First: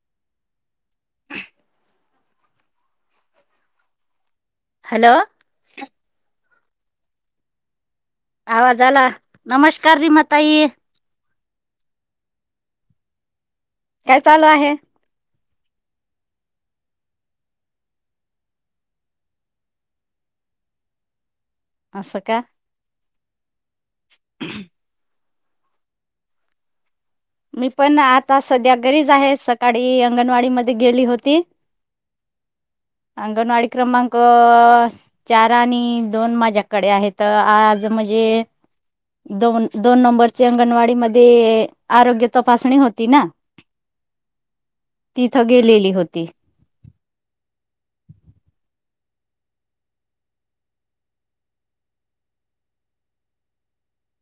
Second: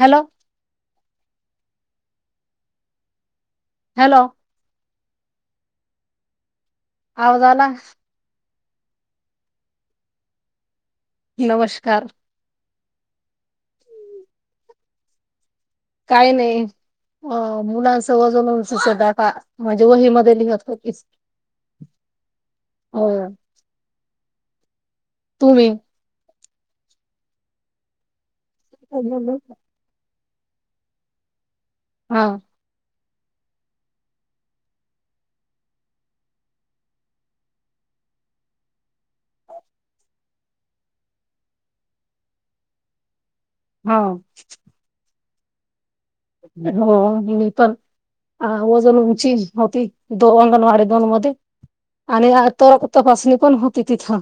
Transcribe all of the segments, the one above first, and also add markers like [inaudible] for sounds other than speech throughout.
Hello. [unintelligible] Hello. Hello आवज आला. आवाज आला. नमस्कार रीमाताई नमस्कार. काय चालू आहे. काही नाही अ मुलांचं वजन दट म्हणजे वही म लिहत होकीस. असं का. हो [unintelligible] तुम्ही. मी पण आत ता सध्या घरीच आहे. सकाळी अंगणवाडी मध्ये गेली होती. हा अंगणवाडी क्रमांक- चार आणि दोन- माझ्याकडे आहेत. आज म्हणजे दोन -दोन नंबरचे अंगणवाडी मध्ये. आरोग्य तपासणी होती. ना हा तिथं गेलेली होती. हो मी पण अ वजन उंची होती. दो अंगणवाडी दोन मध्ये आणि तरक तपासणी पण होती. तिथं.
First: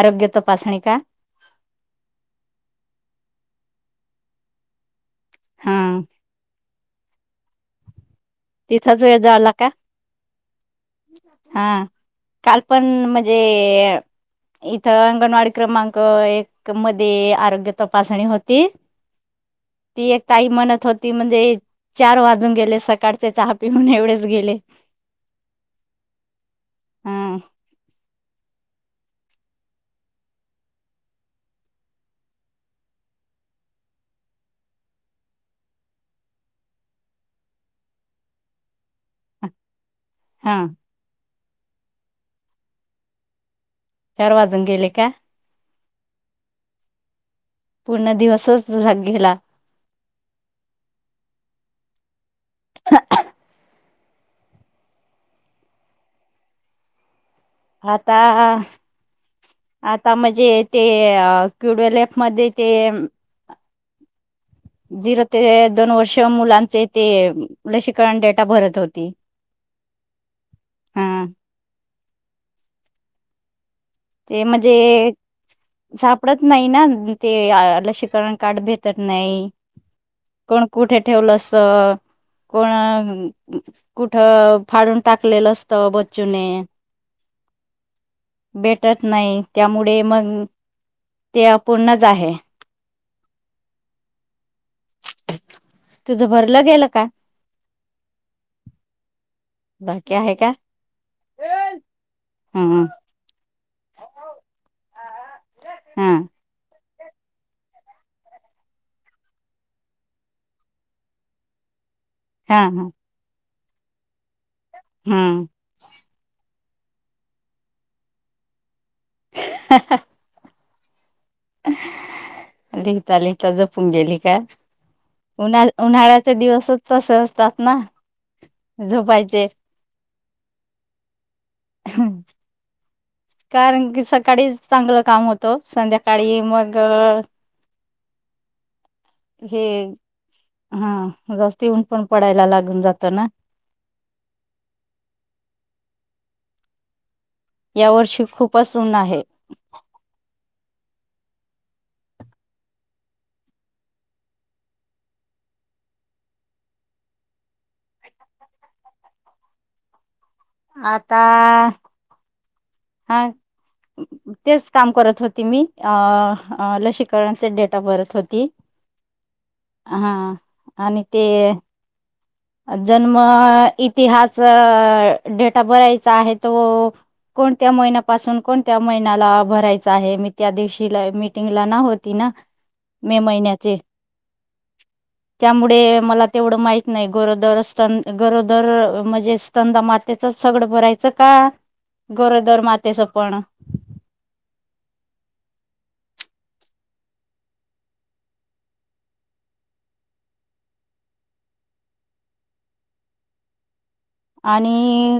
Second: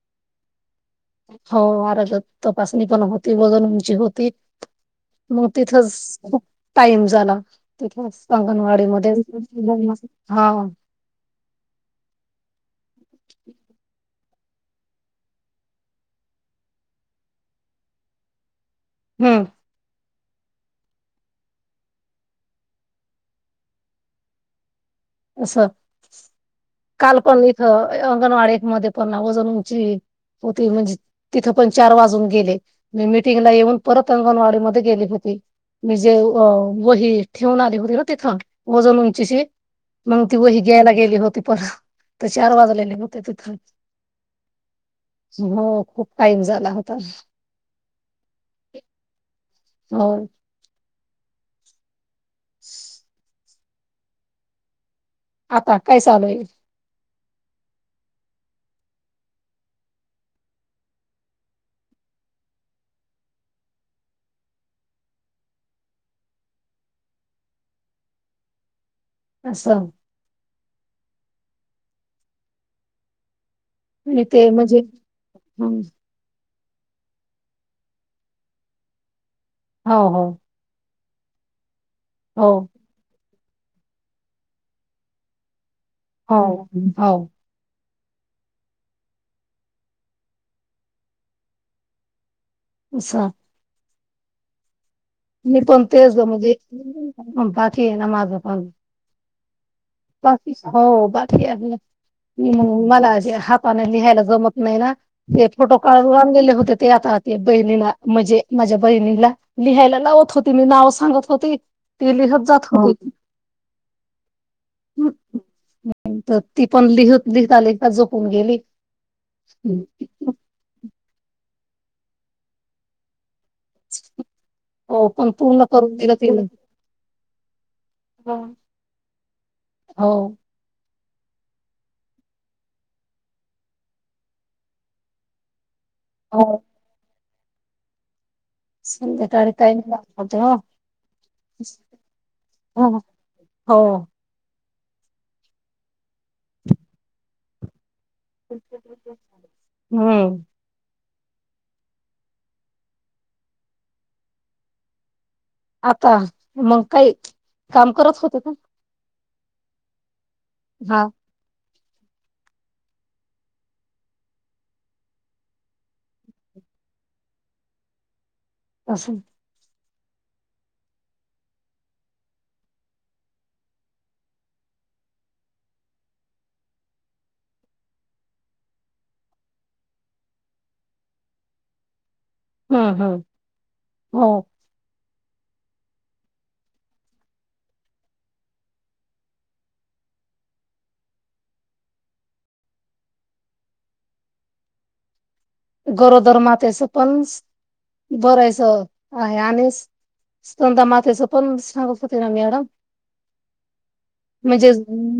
आरोग्य तपासणी का हो मर तर तपासणी पण होती बघून. होते. मू हा तिथच. खुप टाईम झाला तिथेच. तिथच वेळ जावला का- हा हा काल पण म्हणजे. जे इथं अंगणवाडी क्रमांक -एक मध्ये आरोग्य तपासणी होती. हम ती एक ताई म्हणत होती म्हणजे. चार वाजून गेले. सकाळ चहा पिऊन एवढेच गेले. असं काल ह पण इथं अ अंगणवाडी मध्ये पणवजन उची होती म्हणजे. तिथ पण चार वाजून गेले मी मिीटिंगला येऊन. परत अंगणवाडी मध्ये गेली होती मी जे वही ठेवून. आली होती. ना तिथ वओजन उंचीस. मग ति हा हि घ्यायला गेली. होती पर तर चार वाज ले होते. तिथ. चार वाजून गेले का? टाईम झाला होता. पूर्ण दिवसच झाग गेला. हो. [unintelligible] आता काय चालू होईल? आता, आता म्हणजे ते क्युडवेल ॲपमध्ये ते झिरो ते दोन वर्ष मुलांचे ते लसीकरण डेटा भरत होती. असं. हा ते म्हणजे, हं, सापडत नाहीना. ते लसीकरण कार्ड भेटत नाई. हो हो कोण कुठे ठेवलं असं हो कोण अ कुठ फाडून टाकलेलं अस हो हो. भेटत नाही, त्यामुळे मग ते अपूर्णच आहे. असा. मीपण तेच ग तुझं म्हणजे, भरलं गेलं का बाकी आहे ना माझं पण. बाकी आहे का बाकीस, हो बाकी हम्म [unintelligible] मला आज या. हातानं लिहायला जमत नाही ना. ते फोटो हा काढून लावून दिले होतेत. ते आता ते बहिणीला म्हजे माझ्या बहिणीला लिहायला लावत होती, मी नावं सांगत होती ती लिहत हा जात हा होती. हम्म. तर तीपण लिहत, लिहता लिहता झोपून गेली. हम् लिहिता लिहि च्या झोपून गेली काय? हो पण उन्हा पूर्ण करून दिलं उन्हाळ्याचे तिने दिवसचं तसं असतात ना, झोपायचे. हो कारण की सकाळडीच चांगलं काम होतं ओ. संध्याकाळी मग संध्याकाळी हे काही नाही होते हो हा जास्ती ऊनपण पडायला लागून हो जातं ना. हो यावर्षी खूपच ऊन आहे. हम्म आता, मग काही काम करत होते का? हा आता हा तेच काम करत होती मी अ लसीकरणाचे डेट ऑफ भरत होती असंल हा आणि ते. जन्म इतिहास डेटा भरायचा आहे तो कोणत्या महिन्यापासून कोणत्या महिन्याला भरायचा आहे मी त्या दिवशी मीटिंगला ना हो. ति ना हं, मे हं. महिन्याचे. हो. त्यामुळे मला तेवढं माहित नाही. गरोदर स्त गरोदर म्हणजे स्तनदा मातेच सगडं भरायचं का गरोदर मातेचं पण. गरोदर मातेच पण भरायच आहे आणि स्तनदा मातेच पण सांगत होते ना मॅडम. म्हणजे. आणि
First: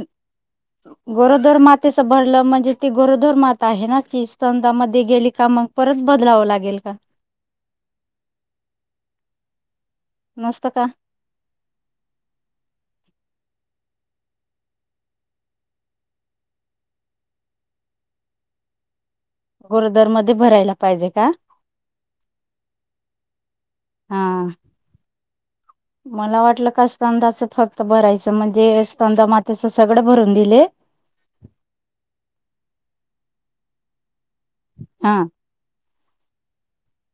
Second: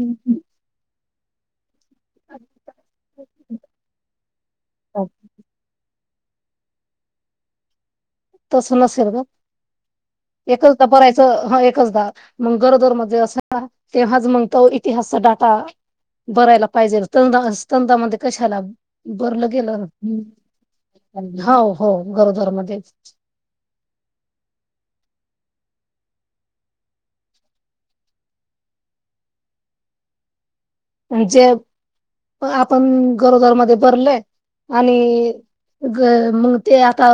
गरोदर मा भरलं म्हणजे ती गरोदर माता आहे ना ती स्तनदा मध्ये गेली का मग परत बदलावं लागेल का? तस ना सरबत. नसतं का एकचदा भरायच ह एकचदा मग गरोदर मध्ये अस. तेव्हाच मग तो इतिहासचा डाटा भरायला पाहिजे स्तनदा मध्ये कशाला? भरलं गेलं गरोदर मध्ये भरायला पाहिजे का हो हो घरोदर मध्येच हा मला वाटलं का स्तन दाच फक्त भरायचं म्हणजे स्तन दा मातेच सगळं भरून दिले. म्ह जे आपण गरोदरा मध्ये भरले. आले हा म ते आता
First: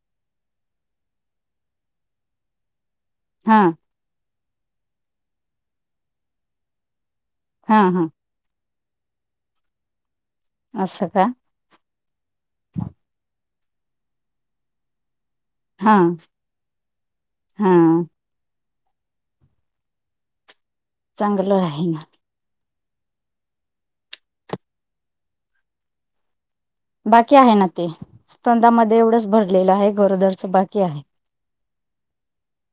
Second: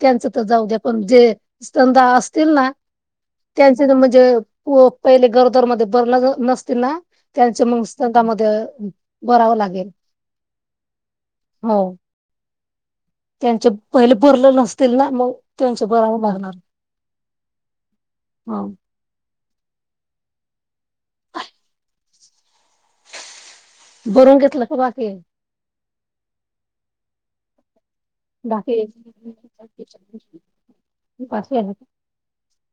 त्यांचं तर जाऊ द्या पण जे स्तनदा असतील ना. हा त्यांचं तर म्हणजे. हो पहिले गरदर मध्ये भरला नसते ना. त्यांच हा मग हा स्तनदा त्यामध्ये बरावं लागेल. असं का? हो त्यांचे पहिले भरलं नसतील ना मग. त्यांच हा बराव लागणार हा हा. चांगलं आहे ना. बरून घेतलं का बाकी? का आहे ना? स्तनदा बाकी आहे. मध्ये एवढंच भरलेलं आहे गरोदरच बाकी आहे. बाकी आहे का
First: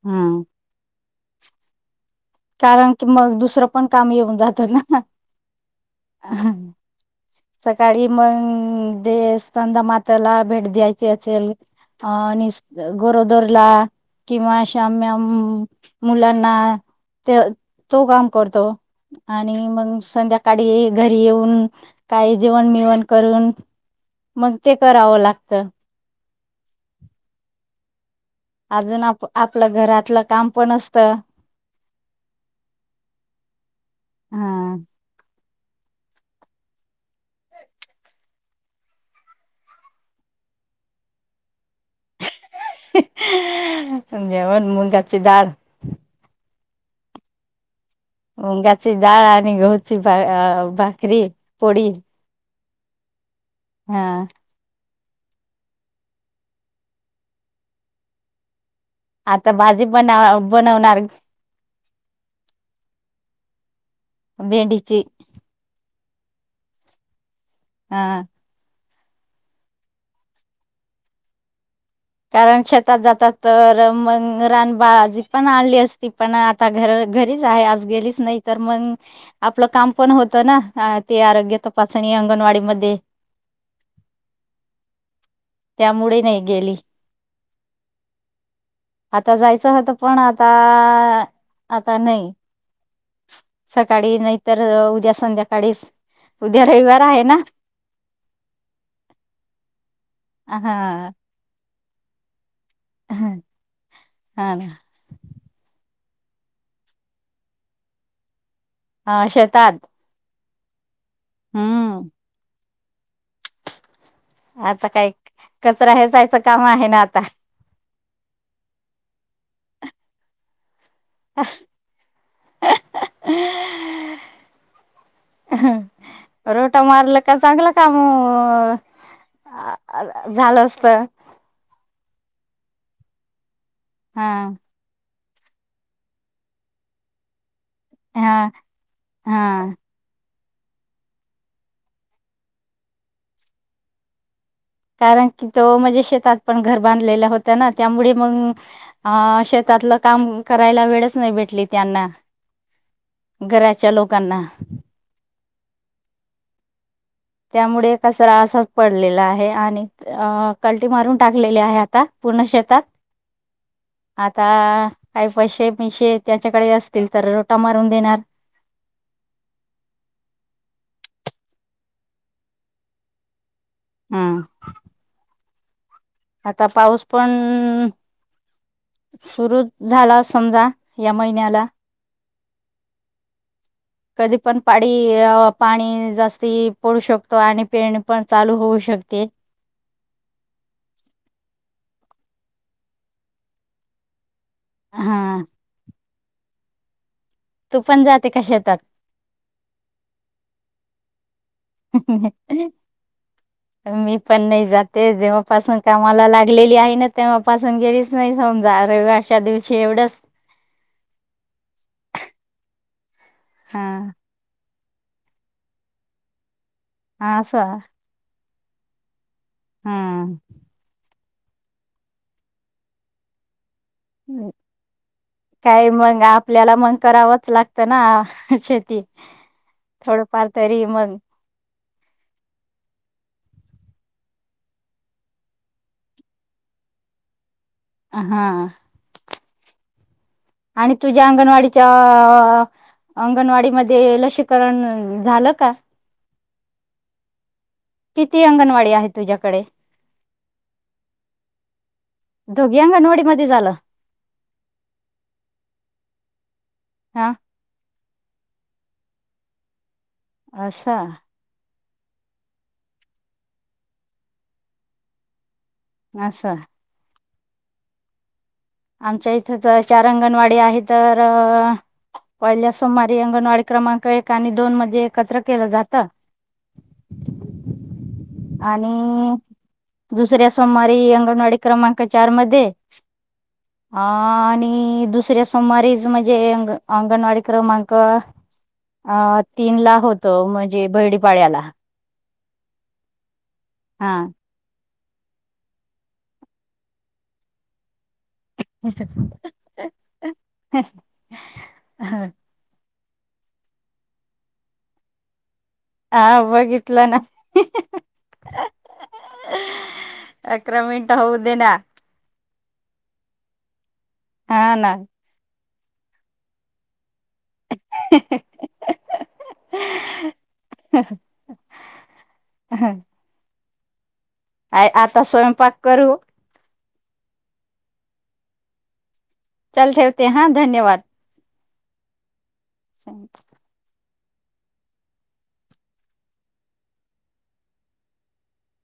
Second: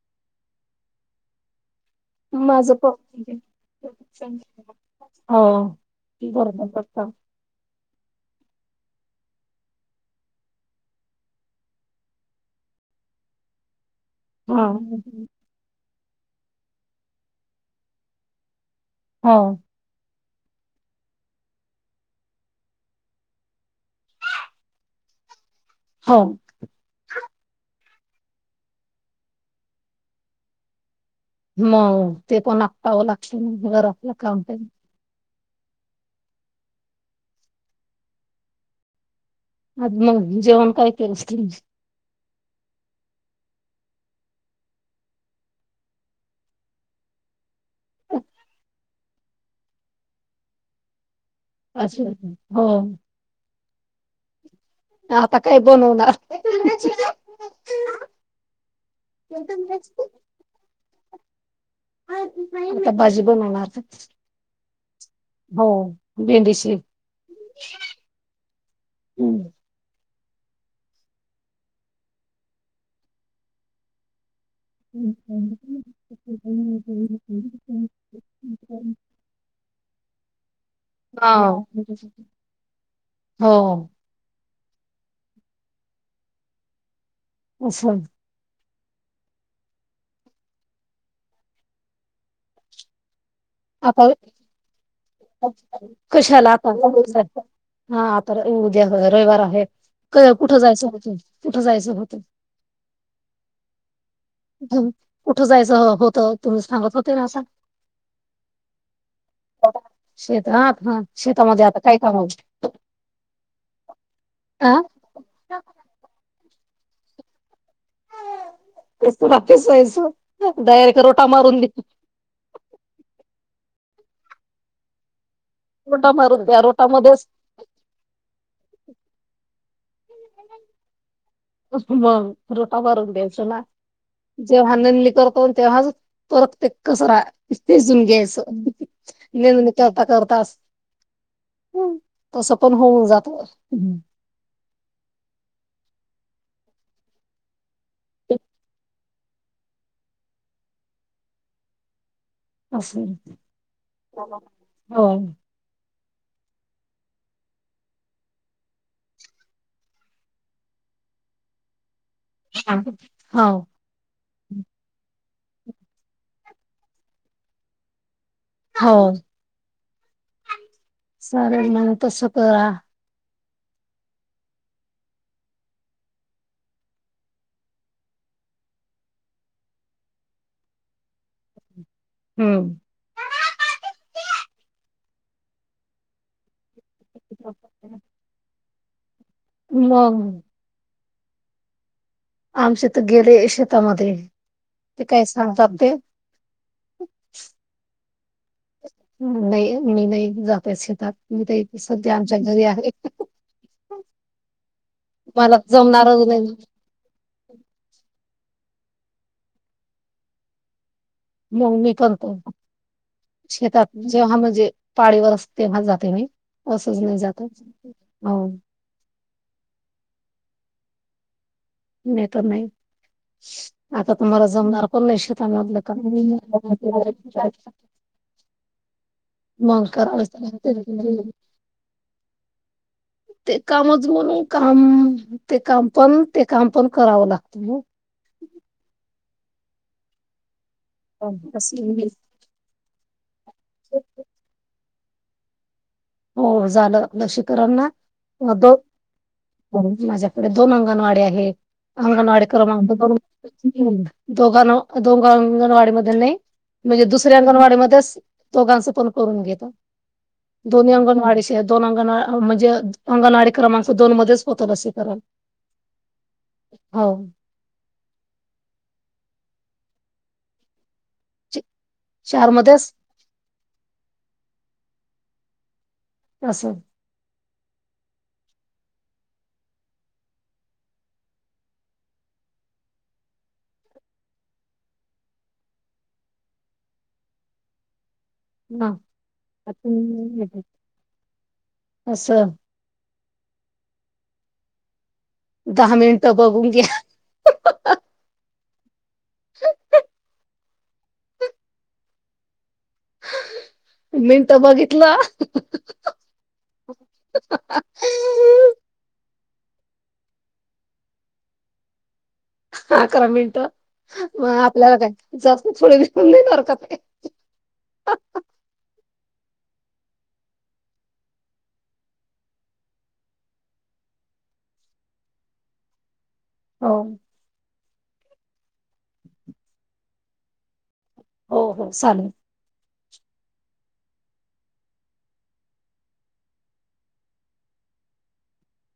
हा. माझं कारण पण कि मग दुसरं पण काम येऊन जात ना हो बरोबर बरोबर सकाळी मग देस चंदा मात्याला भेट द्यायची असेल अ नि गोरोदरला किंवा हा अशा मॅम मुलांना ते तो काम करतो हो आणि मग संध्याका काडी घरी येऊन काही जेवण मेवण करून मग ते करावं लागतं हो अजून आप आपलं घरातलं काम पण असत मग ते पण आटपावं लागत घरातलं काम हा आज मग जेवण काय [inaudible] ही अ जेवन मुगाची डाल मुंगाची डाळ आणि गहूची भाकरी पोळी अच्छा है हो हा आता काय बनवणार आता भाजी बनाव बनवणार. आता भाजी बनवणार भेंडीची हो भेंडीची हा हम्म कारण शेतात जातात तर मंग रान भाजी पण आणली असती पण आता घर घरीच आहे आज गेलीच नाही तर मग आपलं काम पण होतं ना ते हा आरोग्य तपासणी अंगणवाडी मध्ये हो त्यामुळे नाही गेली. अच्छा आता जायचं होतं पण आता आता नाही. आता व्हय, सकाळी नाहीतर उद्या संध्याकाळीच कशा ला उद्या आता रविवार आहे ना हा आता उद्या रविवार आहे कुठं जायचं होत हा कुठं जायच [inaudible] हा कुठं जायचं हो तर तुम्ही सांगत होते असं हा शेतात शेतात ह शेतामध्ये आता काय हम्म काम [inaudible] हा आता काय कचरा हे जायच काम आहे ना आता पेसू ना पेसायचं. डायरेक्ट तररोटा मारून देत. रोटा मारून द्या रोटा मारलं रोटामध्येच का चांगलं काम झालं असत. मग रोटा भरून द्यायच ना. जेव हानन लकर होण तेव्हाच परत ते कचरा. [unintelligible] घ्यास हा हा करता करता अस. हम तसं पण होऊन जात. कारण की तो म्हणजे शेतात पण घर बांधलेल्या होता ना त्यामुळे मग अं शेतातलं काम करायला वेळच नाही भेटली त्यांना. असं घराच्या लोकांना हो. त्यामुळे कचरा असाच पडलेला आहे आणि अ कलटी मारून टाकलेली आहे आता. पूर्ण शेतात हो आता काय पैसे पैसेे त्याच्याकडे असतील तर रोटा मारून देणार. हो चालेल, म्हणे तस करा. हम. आता पाऊस पण सुरु झाला समजा या महिन्याला हम्म. कधी पण पाडी पाणी जास्ती पडू शकतो आणि पेरणी पणचालू होऊ शकतो. शकते. मग आमच्यात गेले शेतीमध्ये. ते काय हा संपतात ते. ह तू पण जात नाही म नाही. जातचे त्या मी पण नाही जाते मला जेव्हापासून कामाला जमणारच नाही लागलेली आहे ना तेव्हापासून गेलीच नाही. समजा रे अशा दिवशी एवढंच म ममी करत हा शेतात जेव्हा म्हणजे पाळीवरच तेव्हा जाते मी असंच नाही हा जात, अस हो. हम्म. नाही तर नाही. आता तुम्हाला हु जमणार पण नाही शेतामधलं काय का मंग, आपल्याला मंग करावंच लागतं ना शेती मंग करावच थोडंफार तरी मग [unintelligible] ते कामच म्हणून काम, ते काम पण ते काम पण करावं लाग अ हा. आणि तुझ्या असं अंगणवाडीच्या मी- आ अंगणवाडीमध्ये लसीकरण उ झालं का? हो झाल नशीब करन ना किती अंगणवाडी आहे तुझ्याकडे [unintelligible] माझ्याकड दोन अंगणवाडी आहे, अंगणवाडी दोघी क्रमांक अंगणवाडी मध्ये झालं [unintelligible] दोघांनो दोघ अंगणवाडी मधे नई. म्हजे हा दुसऱ्या अंगणवाडीमध्येस् दोघांचं पण करून घेतो. दोनी असं अंगणवाडी [unintelligible] दोन अंगणवा अ म्हजे अंगणवाडी क्रमांक दोन मध्येच होत लसीकरण आस हो आमच्या इथं ज चार अंगणवाडी आहेत. तर च- चार पयल्या मध्येच सोमारी अंगणवाडी क्रमांक एक आणि दोन मध्ये एकत्र केलं जात का? असं आणि दुसऱ्या सोमवारी अंगणवाडी क्रमांक चार मध्ये, अ आणि दुसऱ्या सोमवारीच म्हजे अंग अंगणवाडी क्रमांक हा. अ तीन ला होतो आता म्हजे बैडीपाड्याला असं हा. दहा मिनिटं बघून घ्या. [inaudible] मिंट बघितलं. आ बघितलं ना [unintelligible] अकरा मिनिट होऊ देे ना अकरा मिंट मग हा ना आपल्याला काय जास् थोडे [unintelligible] देणार का ते [inaudible] अय आता स्वयंपाक करू. हो. चल ठेवते हा धन्यवाद हो हो सालेल [unintelligible]